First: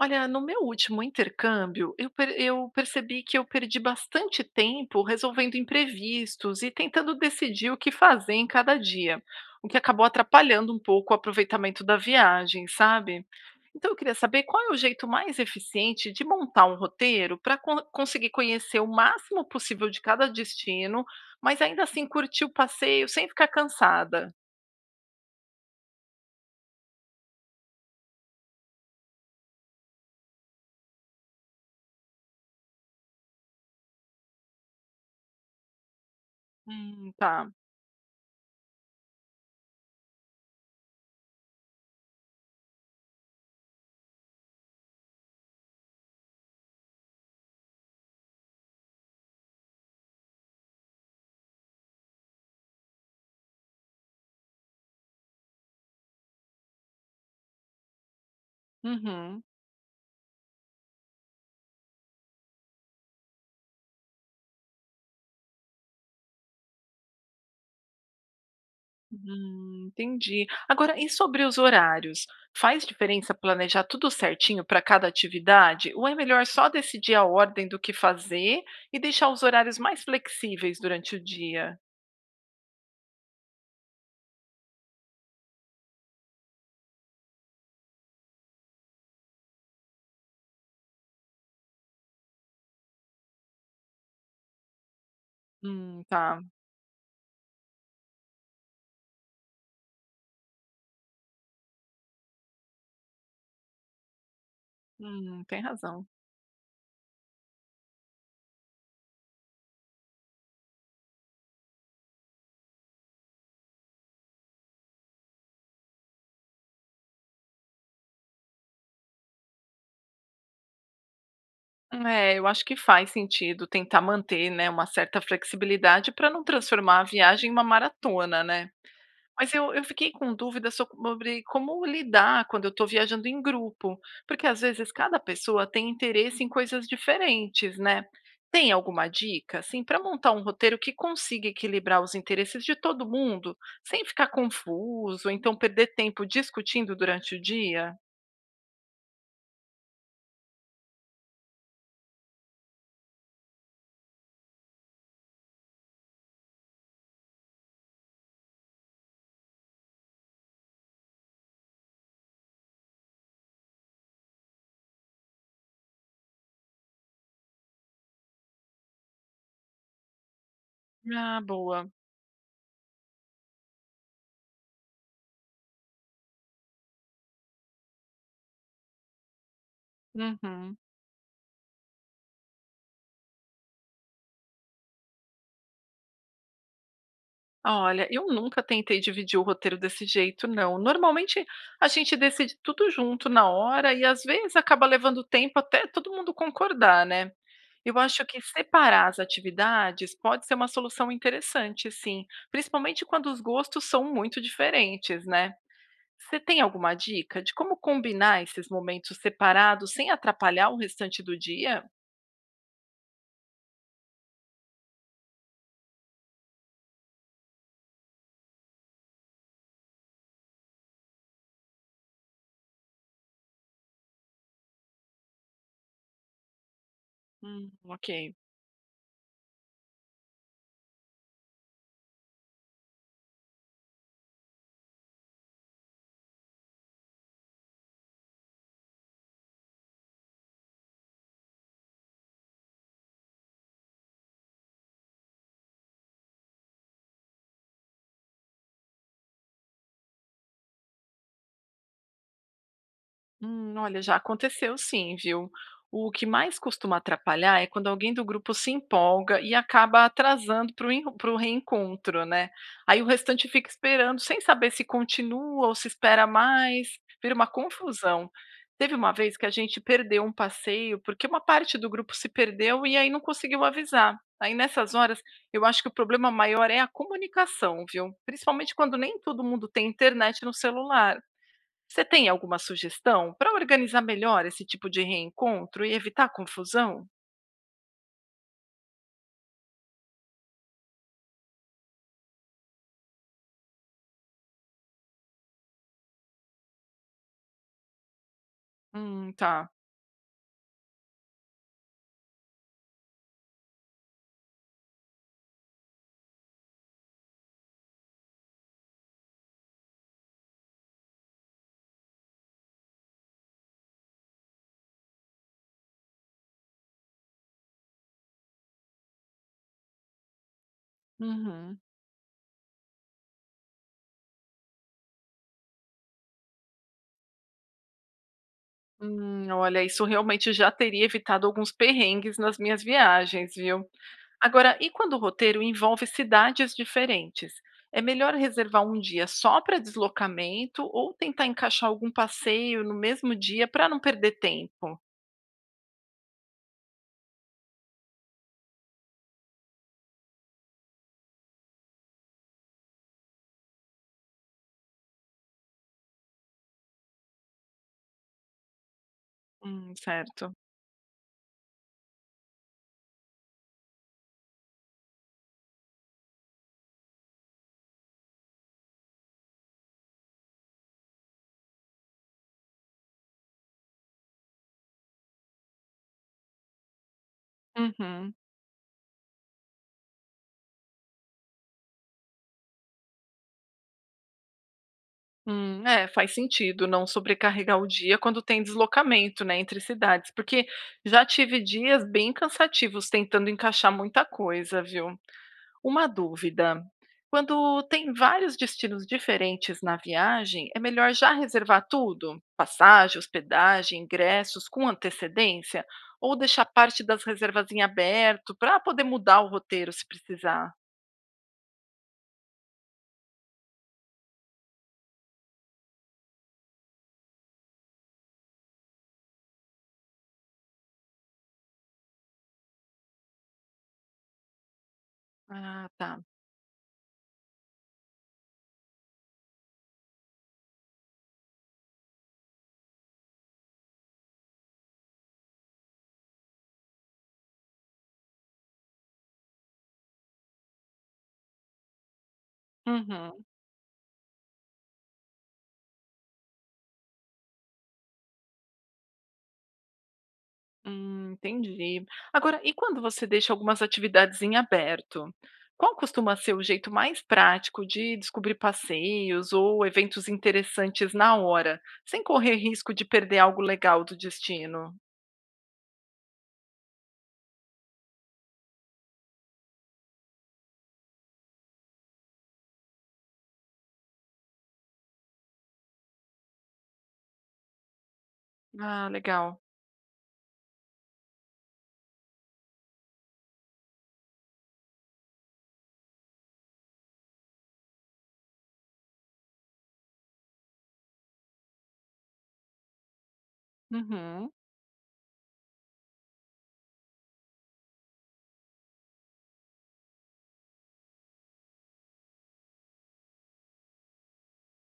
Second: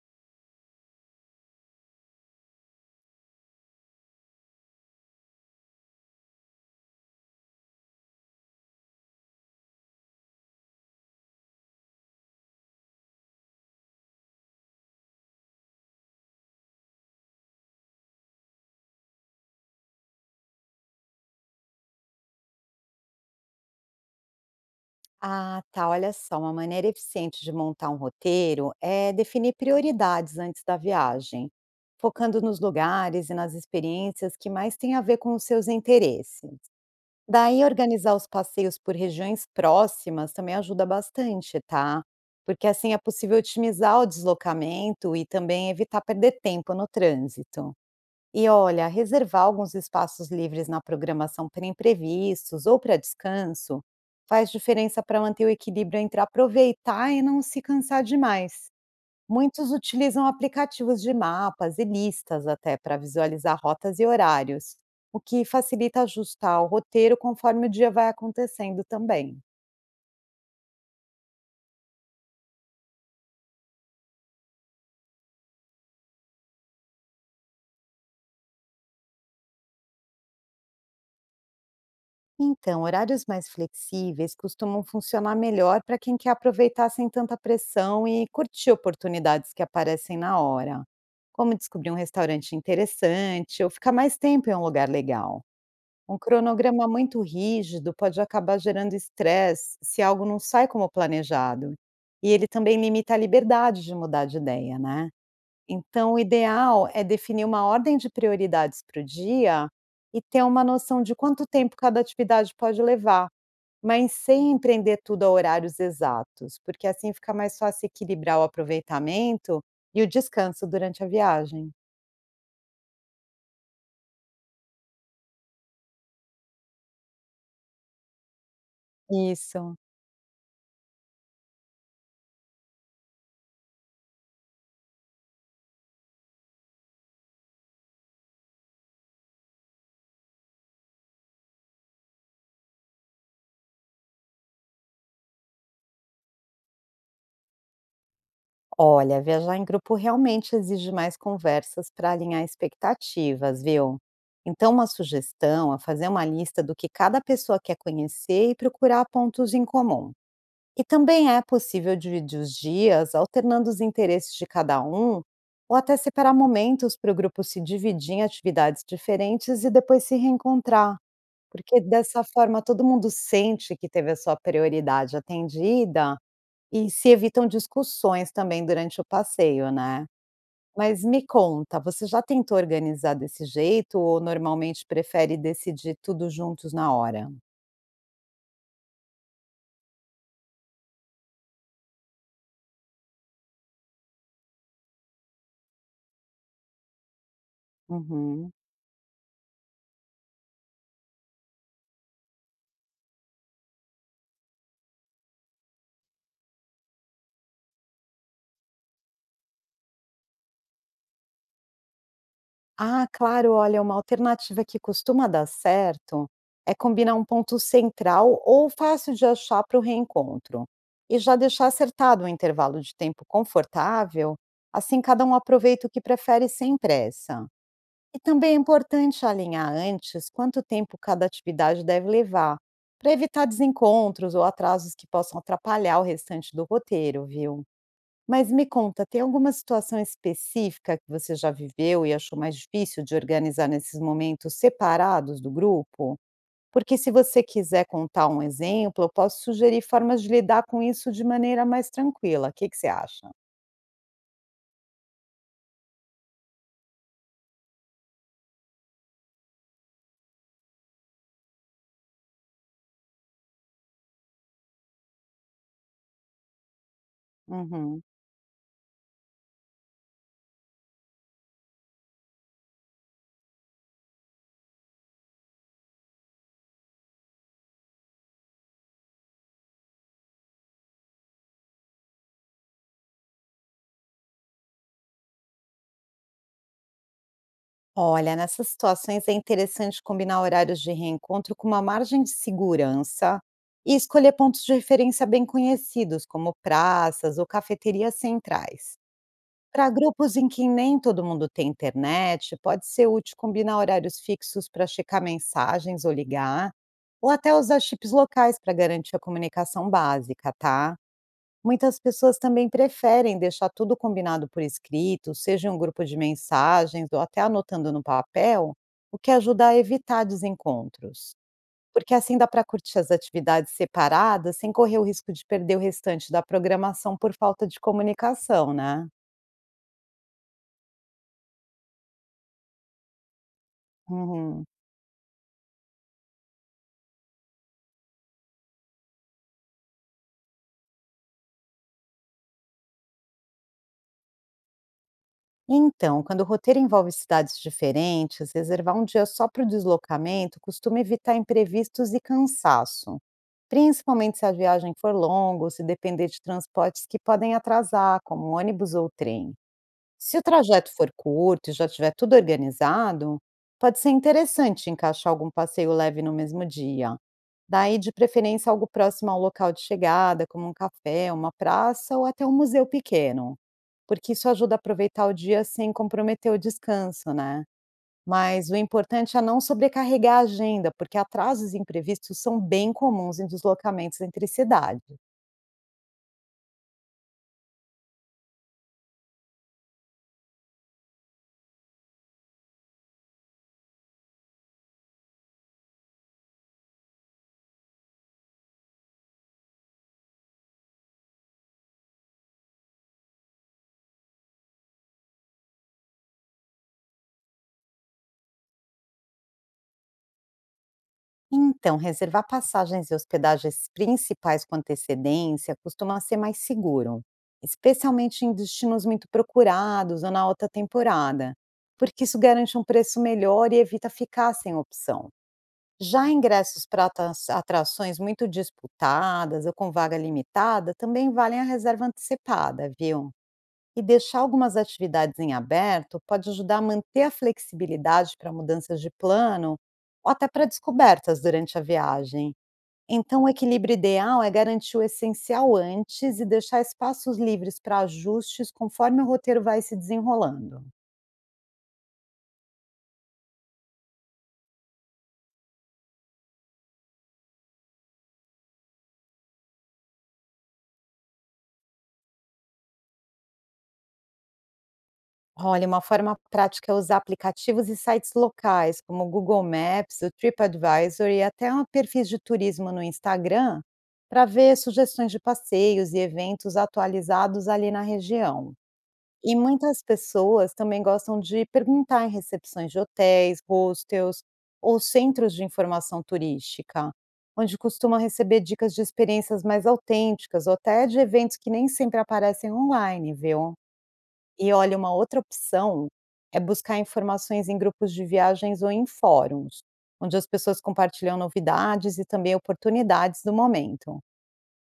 Olha, no meu último intercâmbio, eu, eu percebi que eu perdi bastante tempo resolvendo imprevistos e tentando decidir o que fazer em cada dia, o que acabou atrapalhando um pouco o aproveitamento da viagem, sabe? Então eu queria saber qual é o jeito mais eficiente de montar um roteiro para conseguir conhecer o máximo possível de cada destino, mas ainda assim curtir o passeio sem ficar cansada. Ah, tá. Olha só, uma maneira eficiente de montar um roteiro é definir prioridades antes da viagem, focando nos lugares e nas experiências que mais têm a ver com os seus interesses. Tá. Daí, organizar os passeios por regiões próximas também ajuda bastante, tá? Porque assim é possível otimizar o deslocamento e também evitar perder tempo no trânsito. E olha, reservar alguns espaços livres na programação para imprevistos ou para descanso faz diferença para manter o equilíbrio entre aproveitar e não se cansar demais. Uhum. Muitos utilizam aplicativos de mapas e listas até para visualizar rotas e horários, o que facilita ajustar o roteiro conforme o dia vai acontecendo também. Entendi. Agora, e sobre os horários? Faz diferença planejar tudo certinho para cada atividade? Ou é melhor só decidir a ordem do que fazer e deixar os horários mais flexíveis durante o dia? Então, horários mais flexíveis costumam funcionar melhor para quem quer aproveitar sem tanta pressão e curtir oportunidades que aparecem na hora, como descobrir um restaurante interessante ou ficar mais tempo em um lugar legal. Um Tá. cronograma muito rígido pode acabar gerando estresse se algo não sai como planejado, e ele também limita a liberdade de mudar de ideia, né? Tem razão. Então, o ideal é definir uma ordem de prioridades para o dia e ter uma noção de quanto tempo cada atividade pode levar, mas sem empreender tudo a horários exatos, porque assim fica mais fácil equilibrar o aproveitamento e o descanso durante a viagem. É, eu acho que faz sentido tentar manter, né, uma certa flexibilidade para não transformar a viagem em uma maratona, né? Mas eu Isso. eu fiquei com dúvida sobre como lidar quando eu estou viajando em grupo, porque às vezes cada pessoa tem interesse em coisas diferentes, né. Tem alguma dica, assim, para montar um roteiro que consiga equilibrar os interesses de todo mundo, sem ficar confuso, ou então perder tempo discutindo durante o dia? Olha, viajar em grupo realmente exige mais conversas para alinhar expectativas, viu? Então, uma sugestão é fazer uma lista do que cada pessoa quer conhecer e procurar pontos em comum. E também é possível dividir os dias, alternando os interesses de cada um, ou até separar momentos para o grupo se dividir em atividades diferentes e depois se reencontrar, Ah, porque boa. dessa forma todo mundo sente que teve a sua prioridade atendida e se evitam discussões também durante o passeio, né. Uhum. Mas me conta, você já tentou organizar desse jeito ou normalmente prefere decidir tudo juntos na hora? Olha, eu nunca tentei dividir o roteiro desse jeito, não. Normalmente a gente decide tudo junto na hora e às vezes acaba levando tempo até todo mundo concordar, né? Eu acho que Uhum. separar as atividades pode ser uma solução interessante, sim, principalmente quando os gostos são muito diferentes, né? Você tem alguma dica de como combinar esses momentos separados sem atrapalhar o restante do dia? Ah, claro, olha, uma alternativa que costuma dar certo é combinar um ponto central ou fácil de achar para o reencontro e já deixar acertado um intervalo de tempo confortável, assim cada um aproveita o que prefere sem pressa. Ok. E também é importante alinhar antes quanto tempo cada atividade deve levar, para evitar desencontros ou atrasos que possam atrapalhar o restante do roteiro, viu? Mas me conta, tem alguma situação específica que você já viveu e achou mais difícil de organizar nesses momentos separados do grupo? Porque se você quiser contar um exemplo, eu posso sugerir formas de lidar com isso de maneira mais tranquila. O que que você acha? Olha, já aconteceu sim, viu? O que mais costuma atrapalhar é quando alguém do grupo se empolga e acaba atrasando para o reencontro, né? Aí o restante fica esperando, sem saber se continua ou se espera mais, vira uma Uhum. confusão. Teve uma vez que a gente perdeu um passeio porque uma parte do grupo se perdeu e aí não conseguiu avisar. Aí nessas horas, eu acho que o problema maior é a comunicação, viu? Principalmente quando nem todo mundo tem internet no celular. Você tem alguma sugestão para organizar melhor esse tipo de reencontro e evitar confusão? Olha, nessas situações é interessante combinar horários de reencontro com uma margem de segurança e escolher pontos de referência bem conhecidos, como praças ou cafeterias centrais. Tá. Para grupos em que nem todo mundo tem internet, pode ser útil combinar horários fixos para checar mensagens ou ligar, ou até usar chips locais para garantir a comunicação básica, tá? Muitas pessoas também preferem deixar tudo combinado por escrito, seja em um grupo de mensagens ou até anotando no papel, o que ajuda a evitar desencontros. Uhum. Porque assim dá para curtir as atividades separadas sem correr o risco de perder o restante da programação por falta de comunicação, né? Olha, isso realmente já teria evitado alguns perrengues nas minhas viagens, viu? Uhum. Agora, e quando o roteiro envolve cidades diferentes? É melhor reservar um dia só para deslocamento ou tentar encaixar algum passeio no mesmo dia para não perder tempo? Então, quando o roteiro envolve cidades diferentes, reservar um dia só para o deslocamento costuma evitar imprevistos e cansaço. Principalmente se a viagem for longa ou se depender de transportes que podem atrasar, como ônibus ou trem. Se o Certo. trajeto for curto e já tiver tudo organizado, pode ser interessante encaixar algum passeio leve no mesmo dia. Daí, de preferência, algo próximo ao local de chegada, como um café, uma praça ou até um museu pequeno, porque isso ajuda a aproveitar o dia sem comprometer o descanso, né? Uhum. Mas o importante é não sobrecarregar a agenda, porque atrasos imprevistos são bem comuns em deslocamentos entre cidades. É, faz sentido não sobrecarregar o dia quando tem deslocamento, né, entre cidades, porque já tive dias bem cansativos tentando encaixar muita coisa, viu? Uma dúvida. Quando tem vários destinos diferentes na viagem, é melhor já reservar tudo? Passagem, hospedagem, ingressos, com antecedência? Ou deixar parte das reservas em aberto para poder mudar o roteiro se precisar? Então, reservar passagens e hospedagens principais com antecedência costuma ser mais seguro, especialmente em destinos muito procurados ou na alta temporada, porque isso garante um preço melhor e evita ficar sem opção. Ah, tá. Já ingressos para atrações muito disputadas ou com vaga limitada também valem a reserva antecipada, viu? E deixar algumas atividades em aberto pode ajudar a manter a flexibilidade para mudanças de plano ou até para descobertas durante a viagem. Então, Uhum. o equilíbrio ideal é garantir o essencial antes e deixar espaços livres para ajustes conforme o roteiro vai se desenrolando. Entendi. Agora, e quando você deixa algumas atividades em aberto? Qual costuma ser o jeito mais prático de descobrir passeios ou eventos interessantes na hora, sem correr risco de perder algo legal do destino? Olha, uma forma prática é usar aplicativos e sites locais, como o Google Maps, o TripAdvisor e até um perfis de turismo no Instagram, para ver sugestões de passeios e eventos atualizados ali na região. Ah, E legal. muitas pessoas também gostam de perguntar em recepções de hotéis, hostels ou centros de informação turística, onde costumam receber dicas de experiências mais autênticas ou até de eventos que nem sempre aparecem online, viu? Uhum. E olha, uma outra opção é buscar informações em grupos de viagens ou em fóruns, onde as pessoas compartilham novidades e também oportunidades do momento.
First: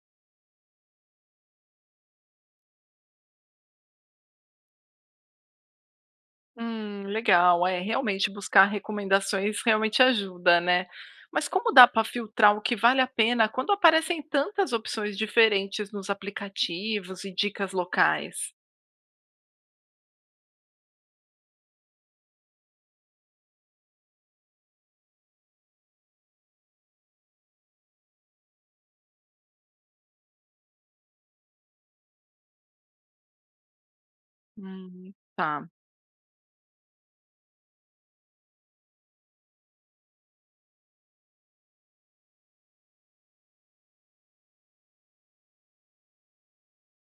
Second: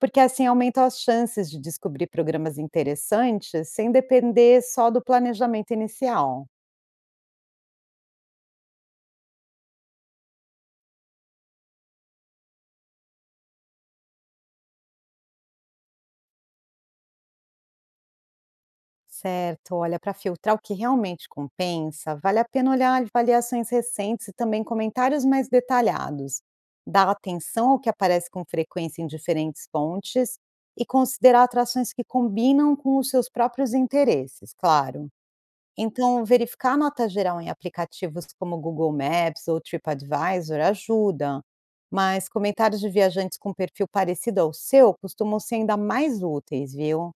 Porque assim aumentam as chances de descobrir programas interessantes sem depender só do planejamento inicial. Legal. É, realmente buscar recomendações realmente ajuda, né? Mas como dá para filtrar o que vale a pena quando aparecem tantas opções diferentes nos aplicativos e dicas locais? Certo, olha, para filtrar o que realmente compensa, vale a pena olhar avaliações recentes e também comentários mais detalhados. Dar atenção ao que aparece com frequência em diferentes fontes e considerar atrações que combinam com os seus próprios interesses, claro. Tá. Então, verificar a nota geral em aplicativos como Google Maps ou TripAdvisor ajuda, mas comentários de viajantes com perfil parecido ao seu costumam ser ainda mais úteis, viu?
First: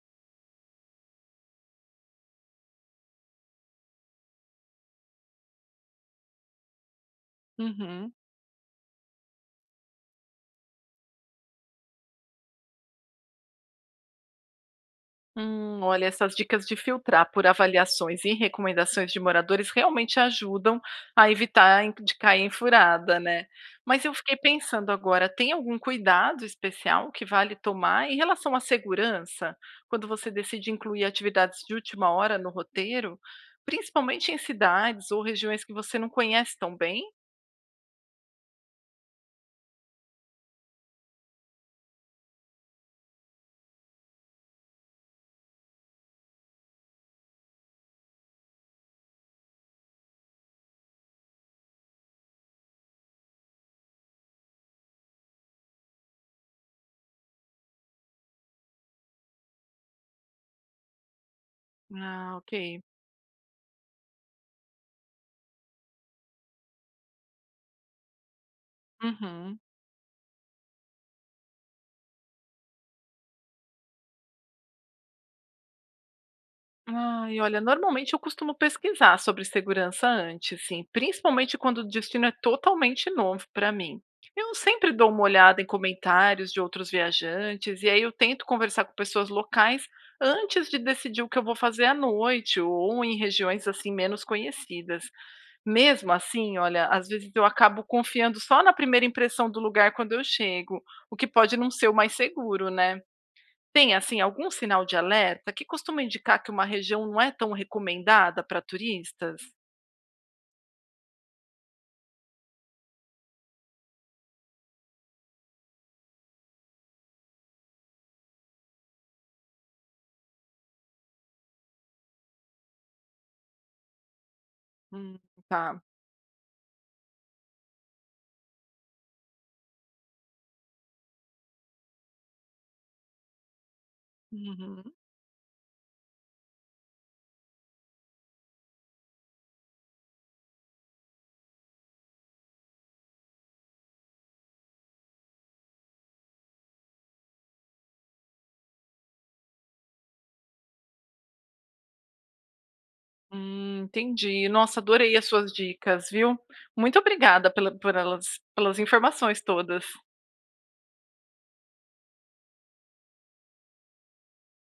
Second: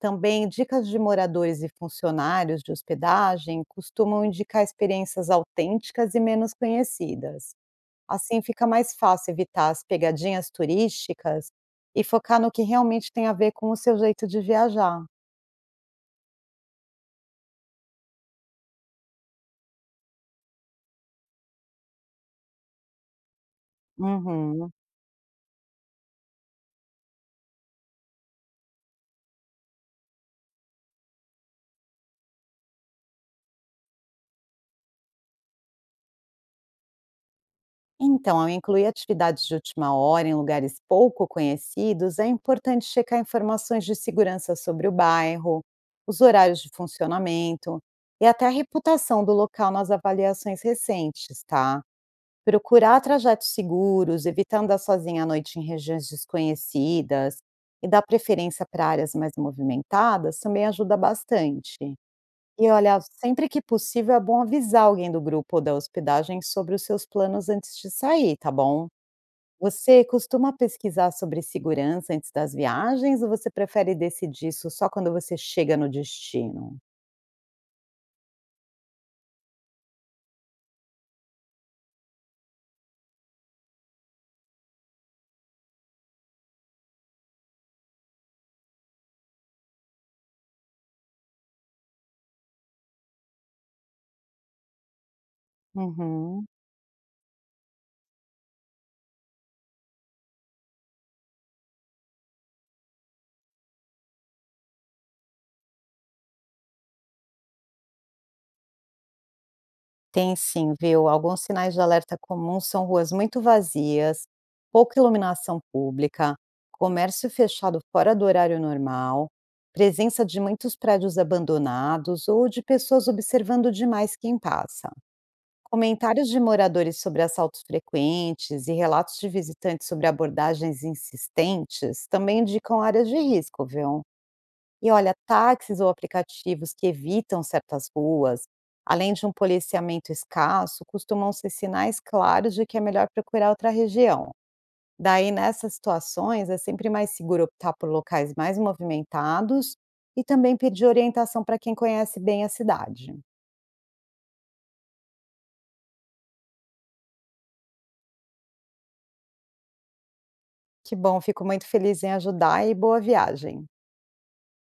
Também dicas de moradores e funcionários de hospedagem costumam indicar experiências autênticas e menos conhecidas. Uhum. Assim fica mais fácil evitar as pegadinhas turísticas e focar no que realmente tem a ver com o seu jeito de viajar. Olha, essas dicas de filtrar por avaliações e recomendações de moradores realmente ajudam a evitar de cair em furada, né? Mas eu fiquei Uhum. pensando agora, tem algum cuidado especial que vale tomar em relação à segurança, quando você decide incluir atividades de última hora no roteiro, principalmente em cidades ou regiões que você não conhece tão bem? Então, ao incluir atividades de última hora em lugares pouco conhecidos, é importante checar informações de segurança sobre o bairro, os horários de funcionamento e até a reputação do local nas avaliações recentes, tá? Procurar trajetos seguros, evitar andar sozinha à noite em regiões desconhecidas e dar preferência para áreas mais movimentadas também ajuda bastante. Ah, E ok. olha, sempre que possível é bom avisar alguém do grupo ou da hospedagem sobre os seus planos antes de sair, tá bom? Uhum. Você costuma pesquisar sobre segurança antes das viagens ou você prefere decidir isso só quando você chega no destino? Ai, olha, normalmente eu costumo pesquisar sobre segurança antes, sim, principalmente quando o destino é totalmente novo para mim. Eu sempre dou uma olhada em comentários de outros viajantes e aí eu tento conversar com pessoas locais antes de decidir o que eu vou fazer à noite ou em regiões assim menos conhecidas. Mesmo Uhum. assim, olha, às vezes eu acabo confiando só na primeira impressão do lugar quando eu chego, o que pode não ser o mais seguro, né? Tem, assim, algum sinal de alerta que costuma indicar que uma região não é tão recomendada para turistas? Tem sim, viu? Alguns sinais de alerta comuns são ruas muito vazias, pouca iluminação pública, comércio fechado fora do horário normal, presença de muitos prédios abandonados ou de pessoas observando demais quem passa. Hum, tá. Comentários de moradores sobre assaltos frequentes e relatos de visitantes sobre abordagens insistentes também indicam áreas de risco, viu? Uhum. E olha, táxis ou aplicativos que evitam certas ruas, além de um policiamento escasso, costumam ser sinais claros de que é melhor procurar outra região. Daí, nessas situações, é sempre mais seguro optar por locais mais movimentados e também pedir orientação para quem conhece bem a cidade. Entendi. Nossa, adorei as suas dicas, viu? Muito obrigada por elas, pelas informações todas. Que bom, fico muito feliz em ajudar e boa viagem.